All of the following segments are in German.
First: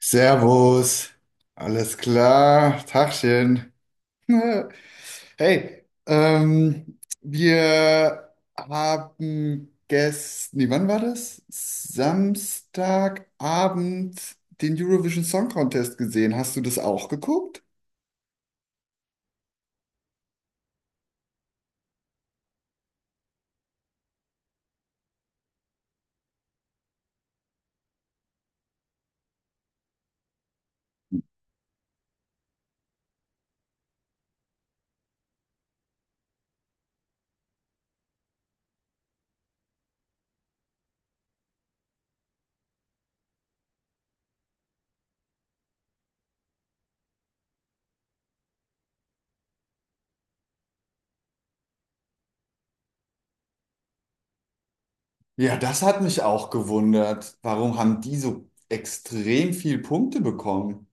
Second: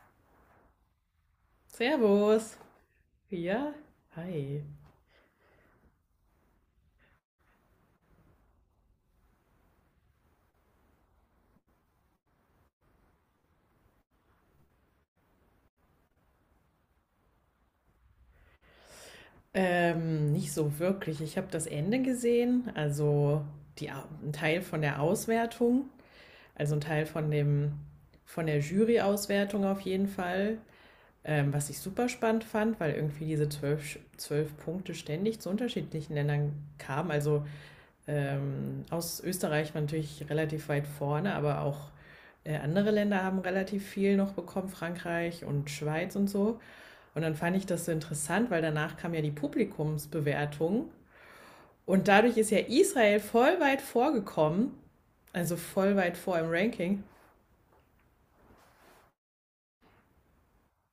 Servus, alles Servus. klar, Tagchen. Ja, hi. Hey, wir haben gestern, nee, wann war das? Samstagabend den Eurovision Song Contest gesehen. Hast du das auch geguckt? Nicht so wirklich. Ich habe das Ende gesehen, also ein Teil von der Auswertung, also ein Teil von dem, von der Jury-Auswertung auf jeden Fall, was ich super spannend fand, weil irgendwie diese zwölf Punkte ständig zu unterschiedlichen Ländern kamen. Aus Österreich war natürlich relativ weit vorne, aber auch andere Länder haben relativ viel noch bekommen, Frankreich und Schweiz und so. Und dann fand ich das so interessant, weil danach kam ja die Publikumsbewertung und dadurch ist ja Israel voll weit vorgekommen, also Ja, das voll hat weit mich vor im auch Ranking. gewundert. Warum haben die so extrem viel Punkte bekommen?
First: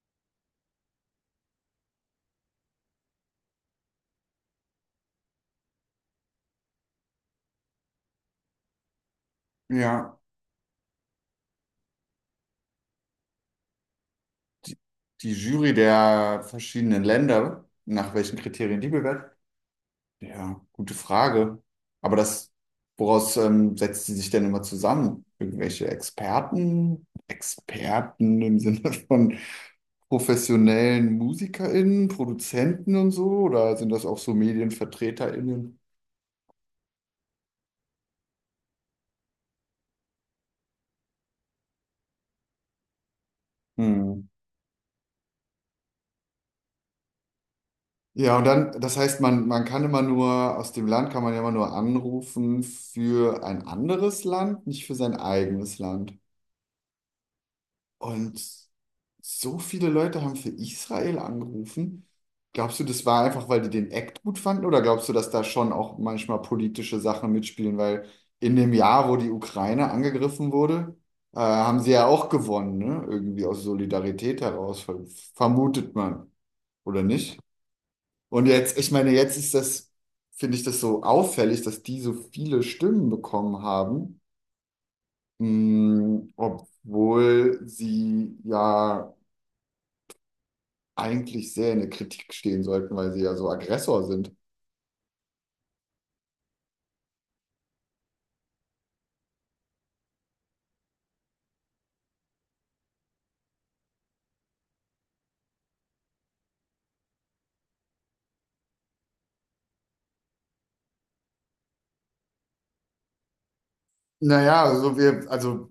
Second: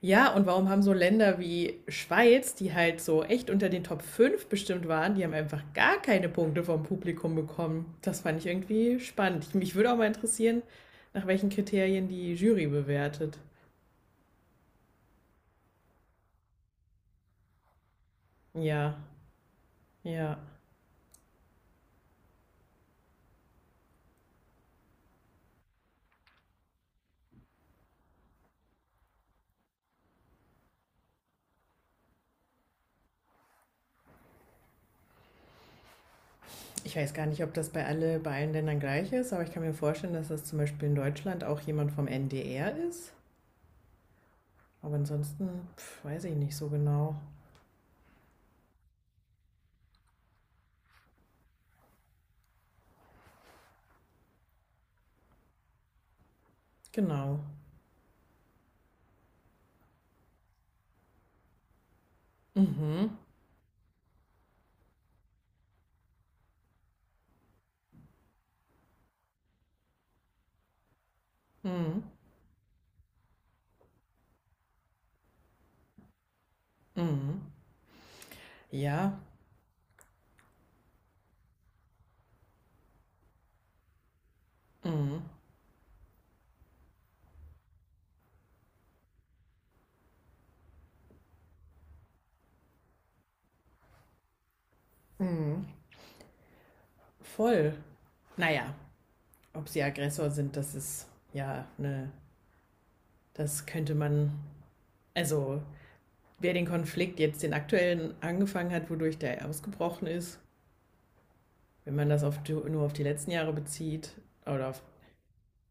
Ja, und warum haben so Länder wie Schweiz, die halt so echt unter den Top 5 bestimmt waren, die haben einfach gar keine Punkte vom Publikum bekommen? Das fand ich irgendwie spannend. Mich würde auch mal Ja, interessieren, nach welchen Kriterien die Jury bewertet. die, die Jury der verschiedenen Länder, nach welchen Kriterien die Ja, bewertet. ja. Ja, gute Frage. Aber das, woraus setzt sie sich denn immer zusammen? Irgendwelche Experten? Experten im Sinne von professionellen MusikerInnen, Produzenten und so? Oder sind das auch so MedienvertreterInnen? Ich weiß gar nicht, ob das bei allen Ländern gleich ist, aber ich kann mir vorstellen, dass das zum Beispiel in Deutschland auch jemand vom NDR ist. Hm. Aber ansonsten, pf, weiß ich nicht so genau. Ja, und dann, das heißt, man kann immer nur, aus dem Land kann man ja immer nur anrufen für ein anderes Land, nicht für sein eigenes Land. Genau. Und so viele Leute haben für Israel angerufen. Glaubst du, das Mhm. war einfach, weil die den Act gut fanden? Oder glaubst du, dass da schon auch manchmal politische Sachen mitspielen? Weil in dem Jahr, wo die Ukraine angegriffen wurde, haben sie Mhm. ja auch gewonnen, ne? Irgendwie aus Solidarität heraus, vermutet man, oder nicht? Mhm. Und jetzt, ich meine, Ja. jetzt ist das, finde ich das so auffällig, dass die so viele Stimmen bekommen haben, Mhm. mh, obwohl sie ja eigentlich sehr in der Kritik stehen sollten, weil sie ja so Aggressor sind. Mhm. Voll. Naja, ob sie Aggressor sind, das ist ja ne, das könnte man, also wer den Konflikt jetzt den aktuellen angefangen hat, wodurch der ausgebrochen ist, wenn man das nur auf die letzten Jahre bezieht Naja, oder auf, also wir, also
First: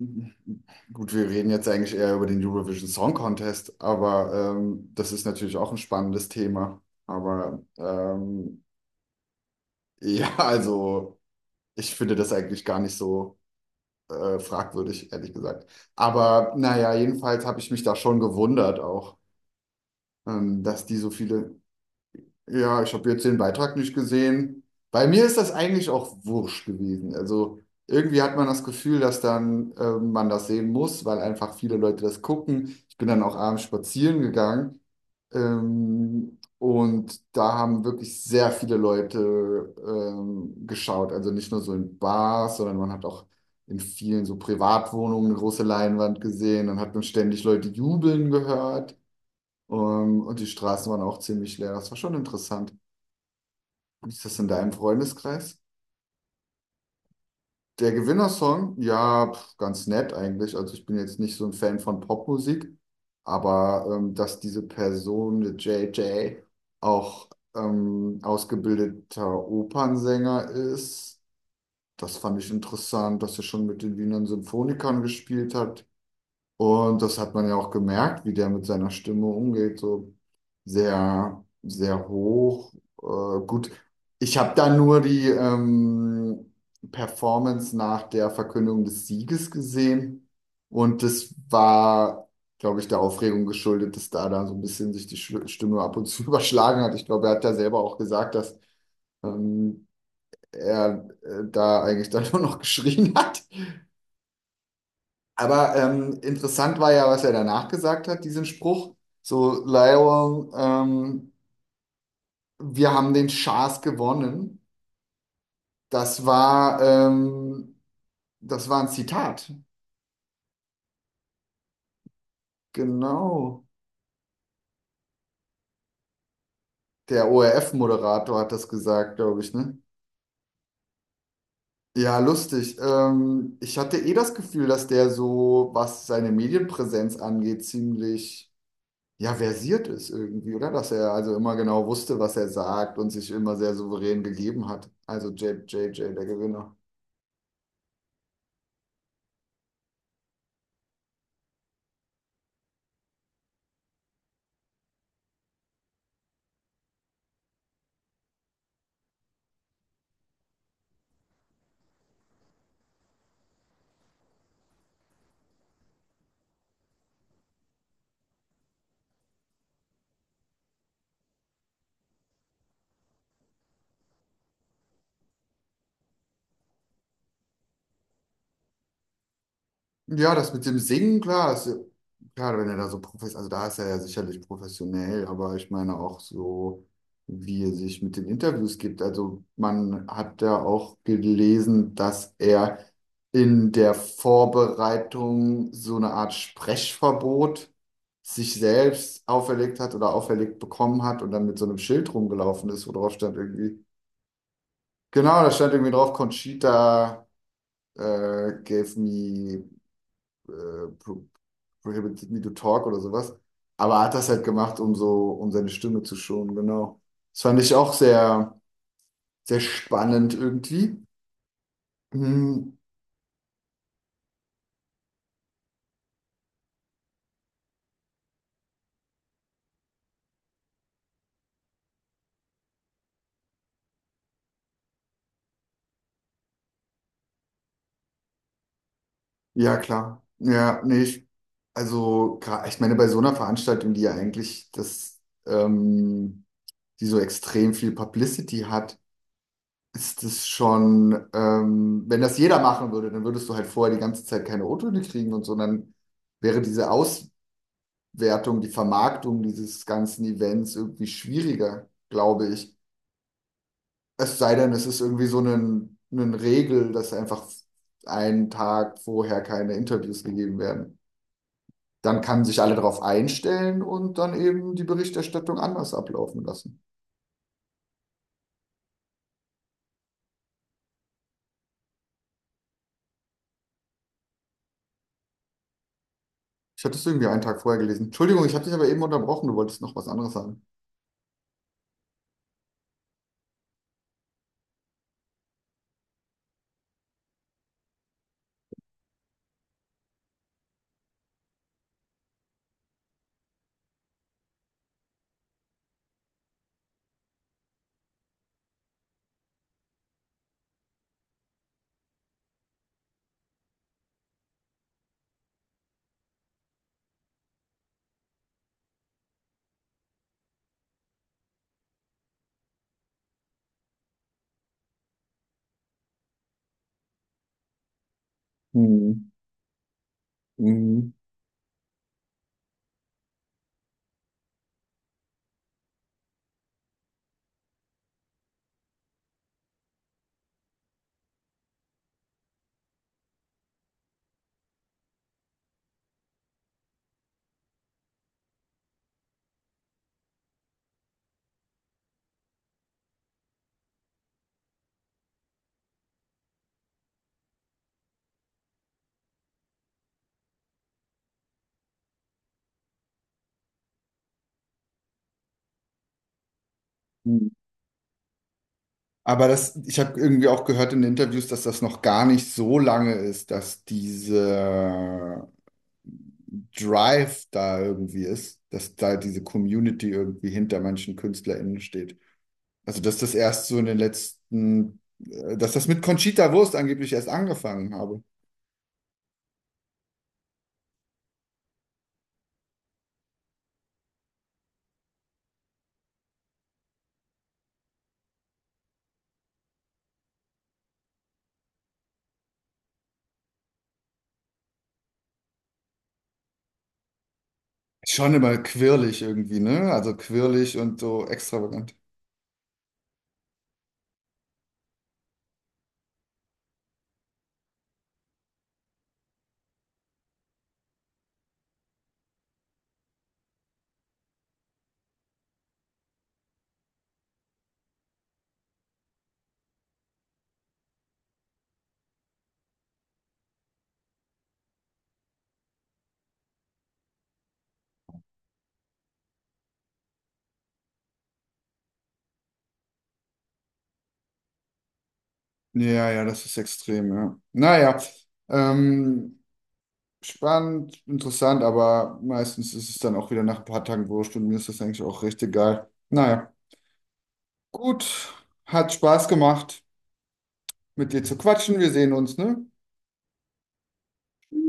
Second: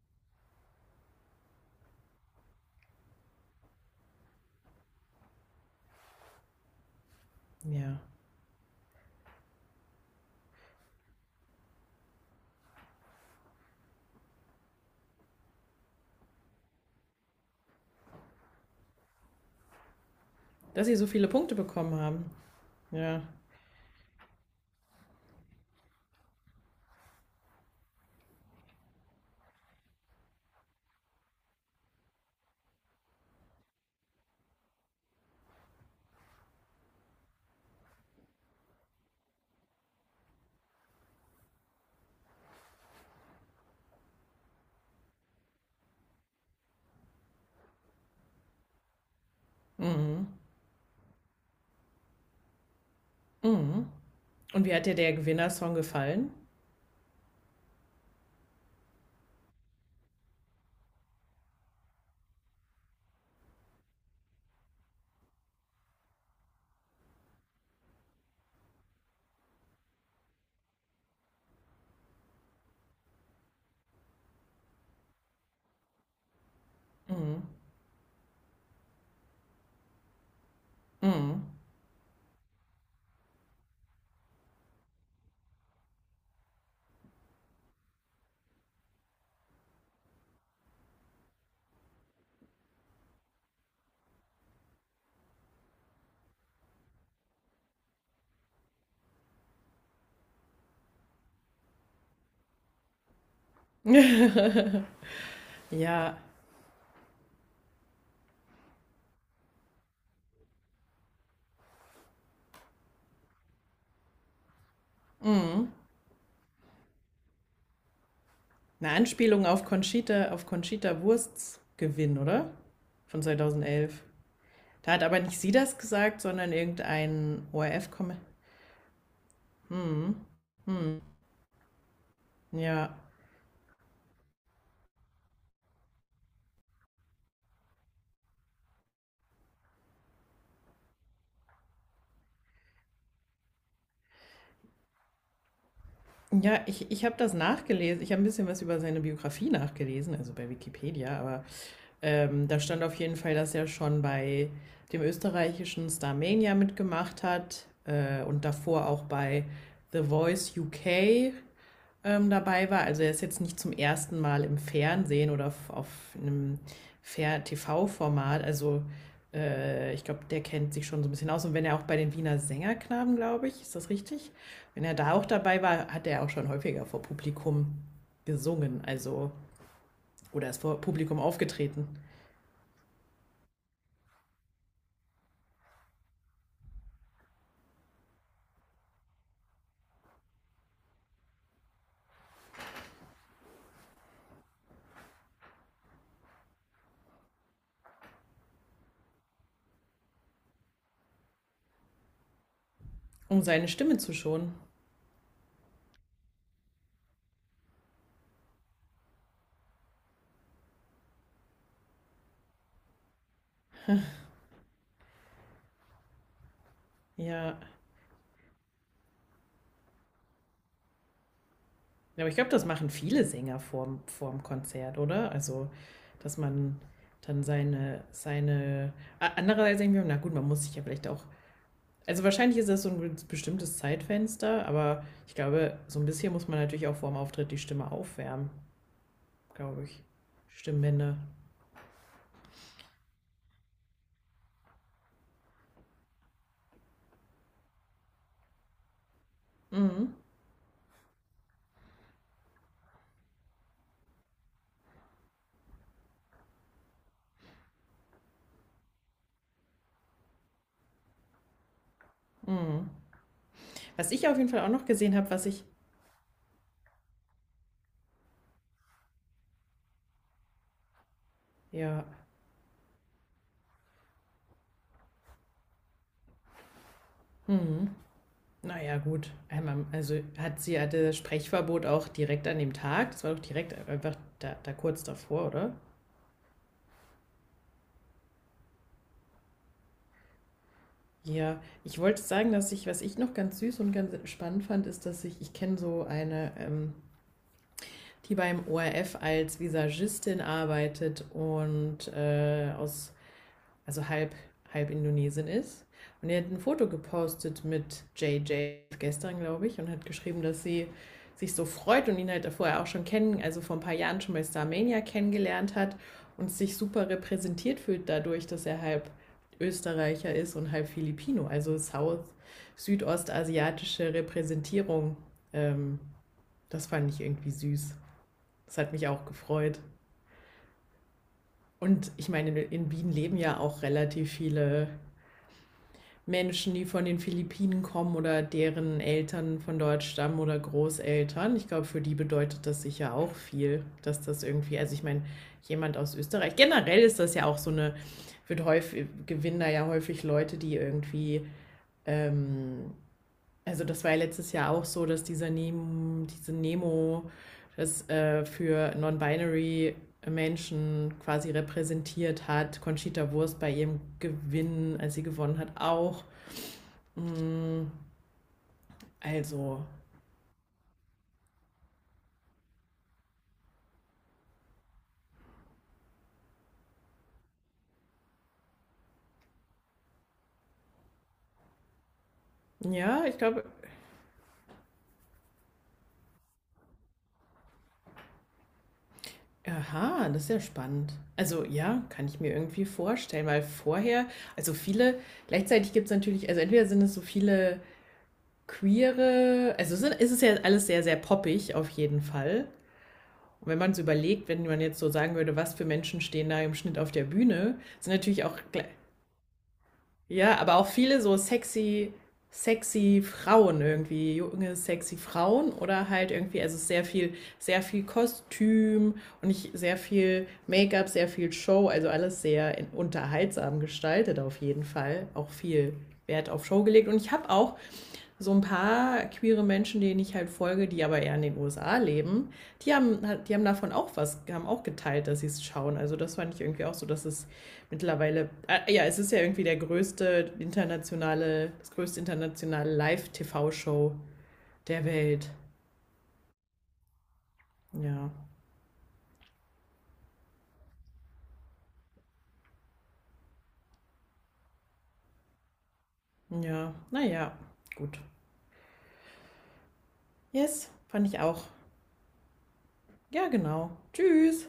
gut, wir reden jetzt eigentlich eher über den Eurovision Song Contest, aber das ist natürlich auch ein spannendes Thema. Aber ja, ja, also ich finde das eigentlich gar nicht so fragwürdig, ehrlich gesagt. Aber naja, jedenfalls habe ich mich da schon gewundert auch, dass dass die sie so so viele viele. Punkte bekommen haben. Ja, ich habe Ja. jetzt den Beitrag nicht gesehen. Bei mir ist das eigentlich auch wurscht gewesen. Also irgendwie hat man das Gefühl, dass dann man das sehen muss, weil einfach viele Leute das gucken. Ich bin dann auch abends spazieren gegangen. Und da haben wirklich sehr viele Leute geschaut. Also nicht nur so in Bars, sondern man hat auch in vielen so Privatwohnungen eine große Leinwand gesehen. Dann hat man ständig Leute jubeln gehört. Mhm. Und die Straßen waren auch ziemlich leer. Das war schon interessant. Mhm. Wie ist das in Und deinem wie hat dir der Freundeskreis? Gewinnersong gefallen? Der Gewinnersong, ja, pf, ganz nett eigentlich. Also ich bin jetzt nicht so ein Fan von Popmusik, aber dass diese Person, der JJ, auch ausgebildeter Opernsänger ist, das fand ich interessant, dass er schon mit den Wiener Symphonikern gespielt hat. Und das hat Mhm. man ja auch gemerkt, wie der mit seiner Stimme umgeht, so Mhm. sehr, sehr hoch. Gut, ich habe da nur die Performance nach der Verkündung des Sieges gesehen und das war, glaube ich, der Aufregung geschuldet, dass da dann so ein bisschen sich die Stimme ab und zu überschlagen hat. Ich glaube, er hat da selber auch gesagt, dass ähm, er da eigentlich dann nur noch geschrien hat. Aber Ja, interessant war ja, was er danach gesagt hat, diesen Spruch. So, Lionel, wir haben den Schaß gewonnen. Das war, ähm, das war ein eine Anspielung Zitat. Auf Conchita Wursts Gewinn, oder? Von Genau. 2011. Da hat aber nicht sie das gesagt, sondern Der irgendein ORF-Kommentar. ORF-Moderator hat das gesagt, glaube ich, ne? Ja, lustig. Ja. Ich hatte eh das Gefühl, dass der so, was seine Medienpräsenz angeht, ziemlich, ja, versiert ist irgendwie, oder? Dass er also immer genau wusste, was er sagt und sich immer sehr souverän gegeben hat. Also J J, der Ja, Gewinner. ich habe das nachgelesen. Ich habe ein bisschen was über seine Biografie nachgelesen, also bei Wikipedia, aber da stand auf jeden Fall, dass er schon bei dem österreichischen Starmania mitgemacht hat und davor auch bei The Voice UK dabei war. Also er ist jetzt nicht zum ersten Mal im Fernsehen oder auf einem Fer- TV-Format. Also ich glaube, der kennt sich schon so ein bisschen aus. Und wenn er auch bei den Wiener Sängerknaben, glaube ich, ist das richtig? Wenn er da auch dabei war, hat er auch schon häufiger vor Publikum gesungen. Also, Ja, oder das ist mit dem vor Publikum Singen, klar, ist, ja, aufgetreten, klar, wenn er da so professionell, also da ist er ja sicherlich professionell, aber ich meine auch so, wie er sich mit den Interviews gibt. Also man hat ja auch gelesen, dass er in der Vorbereitung so eine Art Sprechverbot sich selbst auferlegt hat oder auferlegt bekommen hat und dann mit so einem Schild rumgelaufen ist, wo drauf stand um seine irgendwie, Stimme zu schonen. genau, da stand irgendwie drauf, Conchita gave me äh, pro prohibited me to talk oder sowas. Aber er hat das halt gemacht, um so, um seine Stimme zu schonen, genau. Das Ja, fand ich auch sehr, sehr spannend irgendwie. ja, aber ich glaube, das Hm, machen viele Sänger vorm Konzert, oder? Also, dass man dann seine. A- Andererseits denke ich mir, na gut, man muss sich ja vielleicht auch. Also, wahrscheinlich ist das so ein bestimmtes Zeitfenster, aber ich glaube, so ein bisschen muss man natürlich auch vorm Auftritt die Stimme aufwärmen, ja, glaube ich. klar. Ja, nee, Stimmbänder. ich, also, ich meine, bei so einer Veranstaltung, die ja eigentlich das, ähm, die so extrem viel Publicity hat, Mhm. ist es schon, wenn das jeder machen würde, dann würdest du halt vorher die ganze Zeit keine O-Töne kriegen und so, und dann wäre diese Aus, Wertung, die Vermarktung dieses ganzen Events irgendwie schwieriger, glaube ich. Was ich Es auf jeden sei Fall auch denn, noch es ist gesehen irgendwie habe, so was ich. eine Regel, dass einfach einen Tag vorher keine Interviews gegeben werden. Ja. Dann kann sich alle darauf einstellen und dann eben die Berichterstattung anders ablaufen lassen. Mhm. Naja, gut. Einmal, also hatte Sprechverbot auch direkt an dem Tag. Das war doch direkt einfach da kurz davor, oder? Ich hatte es irgendwie einen Tag vorher gelesen. Entschuldigung, ich habe dich aber eben unterbrochen. Du wolltest noch was anderes sagen. Ja, ich wollte sagen, dass ich, was ich noch ganz süß und ganz spannend fand, ist, dass ich kenne so eine, die beim ORF als Visagistin arbeitet und aus also halb, halb Indonesien ist. Und er hat ein Foto gepostet mit JJ gestern, glaube ich, und hat geschrieben, dass sie sich so freut und ihn halt vorher auch schon kennen, also vor ein paar Jahren schon bei Starmania kennengelernt hat und sich super repräsentiert fühlt dadurch, dass er halb Österreicher ist und halb Filipino, südostasiatische Repräsentierung. Ähm, Das fand ich irgendwie süß. Das hat mich auch Hm, gefreut. hm, Und ich meine, in Wien leben ja auch relativ viele Menschen, die von den Philippinen kommen oder deren Eltern von dort stammen oder Großeltern. Ich glaube, für die bedeutet das sicher auch viel, dass das irgendwie, also ich meine, jemand aus Österreich, generell ist das ja auch so eine, wird häufig, gewinnen da ja häufig Leute, die irgendwie, ähm, also das war ja letztes Jahr auch so, dass diese Nemo, das für Non-Binary Menschen quasi repräsentiert hat. Conchita Wurst bei ihrem Gewinn, als sie gewonnen hat, auch. hm. Hm, Aber das, also, ich habe irgendwie auch gehört in Interviews, dass das noch gar nicht so lange ist, dass diese Drive da irgendwie ist, dass da diese Community irgendwie hinter manchen KünstlerInnen steht. Also, dass ja, das ich glaube, erst so in den letzten, dass das mit Conchita Wurst angeblich erst angefangen habe. aha, das ist ja spannend. Also, ja, kann ich mir irgendwie vorstellen, weil vorher, also viele, gleichzeitig gibt es natürlich, also entweder sind es so viele queere, ist es ist ja alles sehr, sehr poppig auf jeden Fall. Und wenn man es überlegt, wenn man jetzt so sagen würde, was für Menschen stehen da im Schnitt auf der Bühne, sind Schon natürlich immer auch gl- quirlig irgendwie, ne? Also Ja, aber quirlig auch und viele so so extravagant. sexy, sexy Frauen irgendwie, junge, sexy Frauen oder halt irgendwie, also sehr viel Kostüm und sehr viel Make-up, sehr viel Show, also alles sehr unterhaltsam gestaltet auf jeden Fall. Auch viel Wert auf Show gelegt. Und ich habe auch so ein paar queere Menschen, denen ich halt folge, die aber eher in den USA leben, die haben, die haben davon auch was, haben auch geteilt, dass sie es schauen. Also das fand ich irgendwie auch so, dass es mittlerweile, ja, es ist ja irgendwie der größte internationale, das größte internationale Live-TV-Show der Welt. Ja, ja, das ist extrem, ja. Naja, Ja, ähm, spannend, interessant, aber meistens ist es dann auch wieder nach ein paar Tagen wurscht und mir ist das eigentlich auch recht egal. Naja, ja, naja, gut. gut, hat Spaß gemacht, Yes, mit dir fand zu ich auch. quatschen. Wir sehen uns, ne? Ja, genau. Tschüss.